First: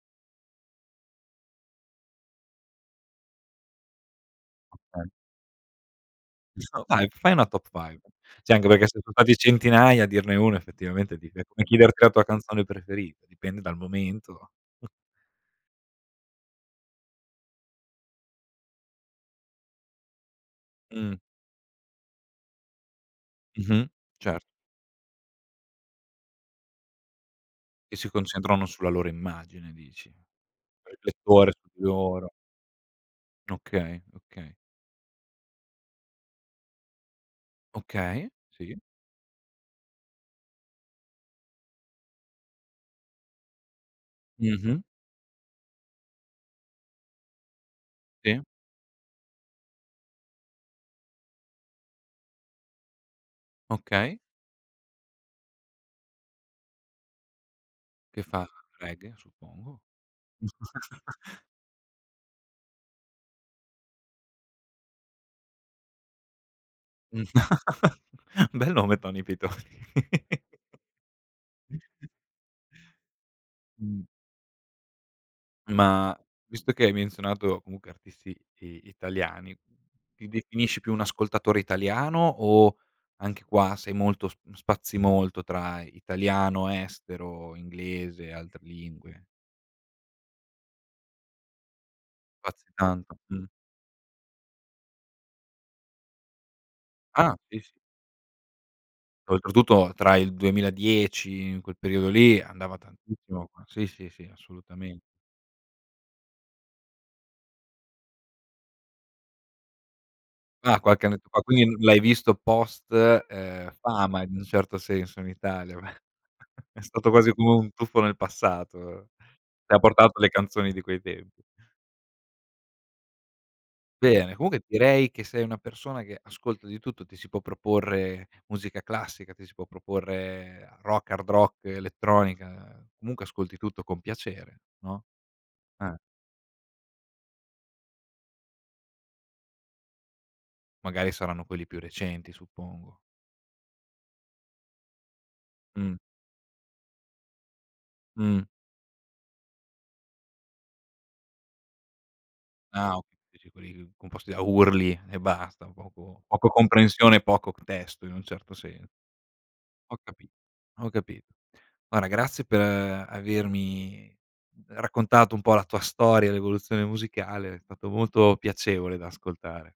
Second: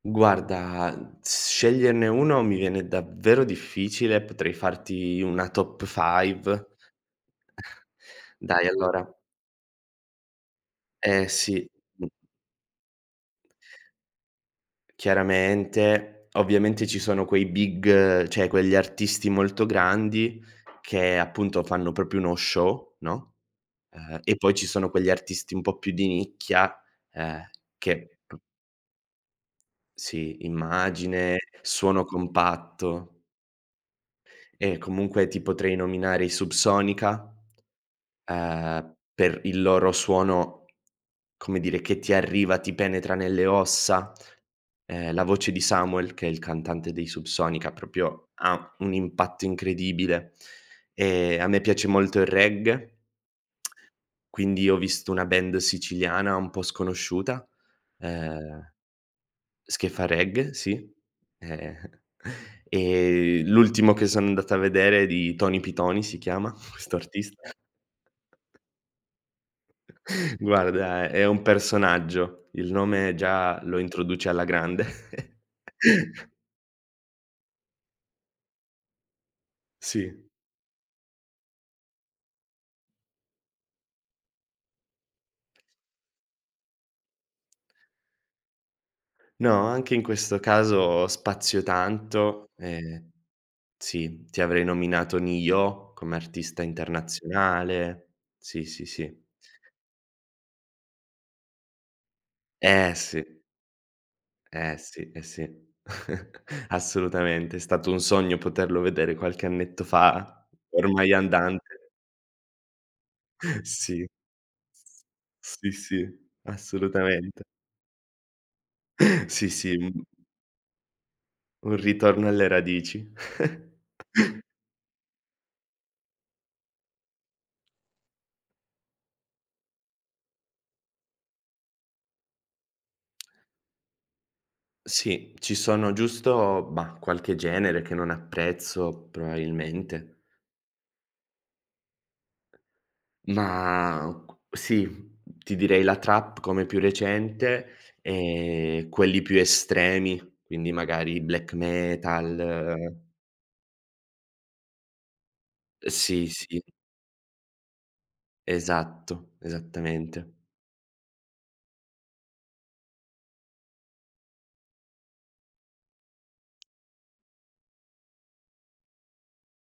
Guarda s sceglierne 1 mi viene davvero difficile, potrei Okay. farti una top five [unintelligible] Dai, fai una top five. Sì anche Dai perché, se son allora stati centinaia, a dirne 1, effettivamente Eh di che come sì, chiederti mh. la tua canzone preferita. Dipende dal momento. Chiaramente. Ovviamente, ci sono quei big, cioè quegli artisti molto grandi che, Mh. appunto, fanno proprio uno show, no, Mh-mh. uhm e Cer poi ci sono quegli artisti un po' più di nicchia, ehm, E si che p concentrano sulla loro immagine dici. Sì, immagine, Riflettore su di suono loro. compatto. Okay, okay. E comunque ti potrei nominare i Subsonica, Okay. Sì. uhm, per il loro suono, come dire, che ti arriva, ti penetra nelle ossa. Mh-mh. Ehm, la voce di Samuel, che è il cantante dei Subsonica, proprio Sì. ha un impatto incredibile. Ehm, a me piace molto il reggae Okay. quindi ho visto una band siciliana un po' sconosciuta, Che fa ehm reggae, s suppongo? che fa reggae, sì. Ehm e l'ultimo che son andato a vedere è di Tony Pitony si chiama questo Mh. artista. Bel nome Tony Pitony. Guarda è un personaggio. Il nome già lo Mh. introduce alla grande. Ma visto che hai menzionato, comunque, artisti, i italiani, Sì. ti definisci più un ascoltatore italiano o, anche qua, sei molto sp spazi molto tra italiano, estero, inglese e altre lingue? No, anche in questo caso, spazio tanto. Spazi Ehm tanto, mh. sì. Ti avrei nominato Ne-Yo come artista Ah, sì, sì. internazionale. Sì, sì, sì. Oltretutto tra il 2010, in quel periodo lì, andava Eh, sì. tantissimo. Sì, sì, sì Eh assolutamen sì, eh sì. Assolutamente. È stato un sogno poterlo vedere qualche annetto fa, Ah, qualche ormai annetto fa. Quindi l andante. l'hai visto post, uhm, Sì. fama in un certo senso in Sì, Italia. sì, È stato quasi assolutamente. come un tuffo nel passato; Sì, ti sì, ha un portato le canzoni di quei tempi. un ritorno alle radici. Bene. Comunque direi che sei una persona che ascolta di tutto. Ti si può proporre musica classica, ti si può proporre rock, hard rock, elettronica, comunque ascolti tutto con piacere, no? Sì, ci sono Ah. giusto, bah, qualche genere che non apprezzo probabilmente. Magari saranno quelli più recenti, suppongo. Ma cu sì, ti direi Mh. la trap, come più recente Mh. e quelli più estremi, quindi magari black Ah ok metal dici quelli composti da urli e basta, Uhm, poco sì, poco sì. comprensione e poco p testo, in un certo sen Esatto. Ho capi Esattamente. ho capito. Guarda grazie per avermi raccontato un po' la tua storia, l'evoluzione musicale, è stato molto piacevole da ascoltare.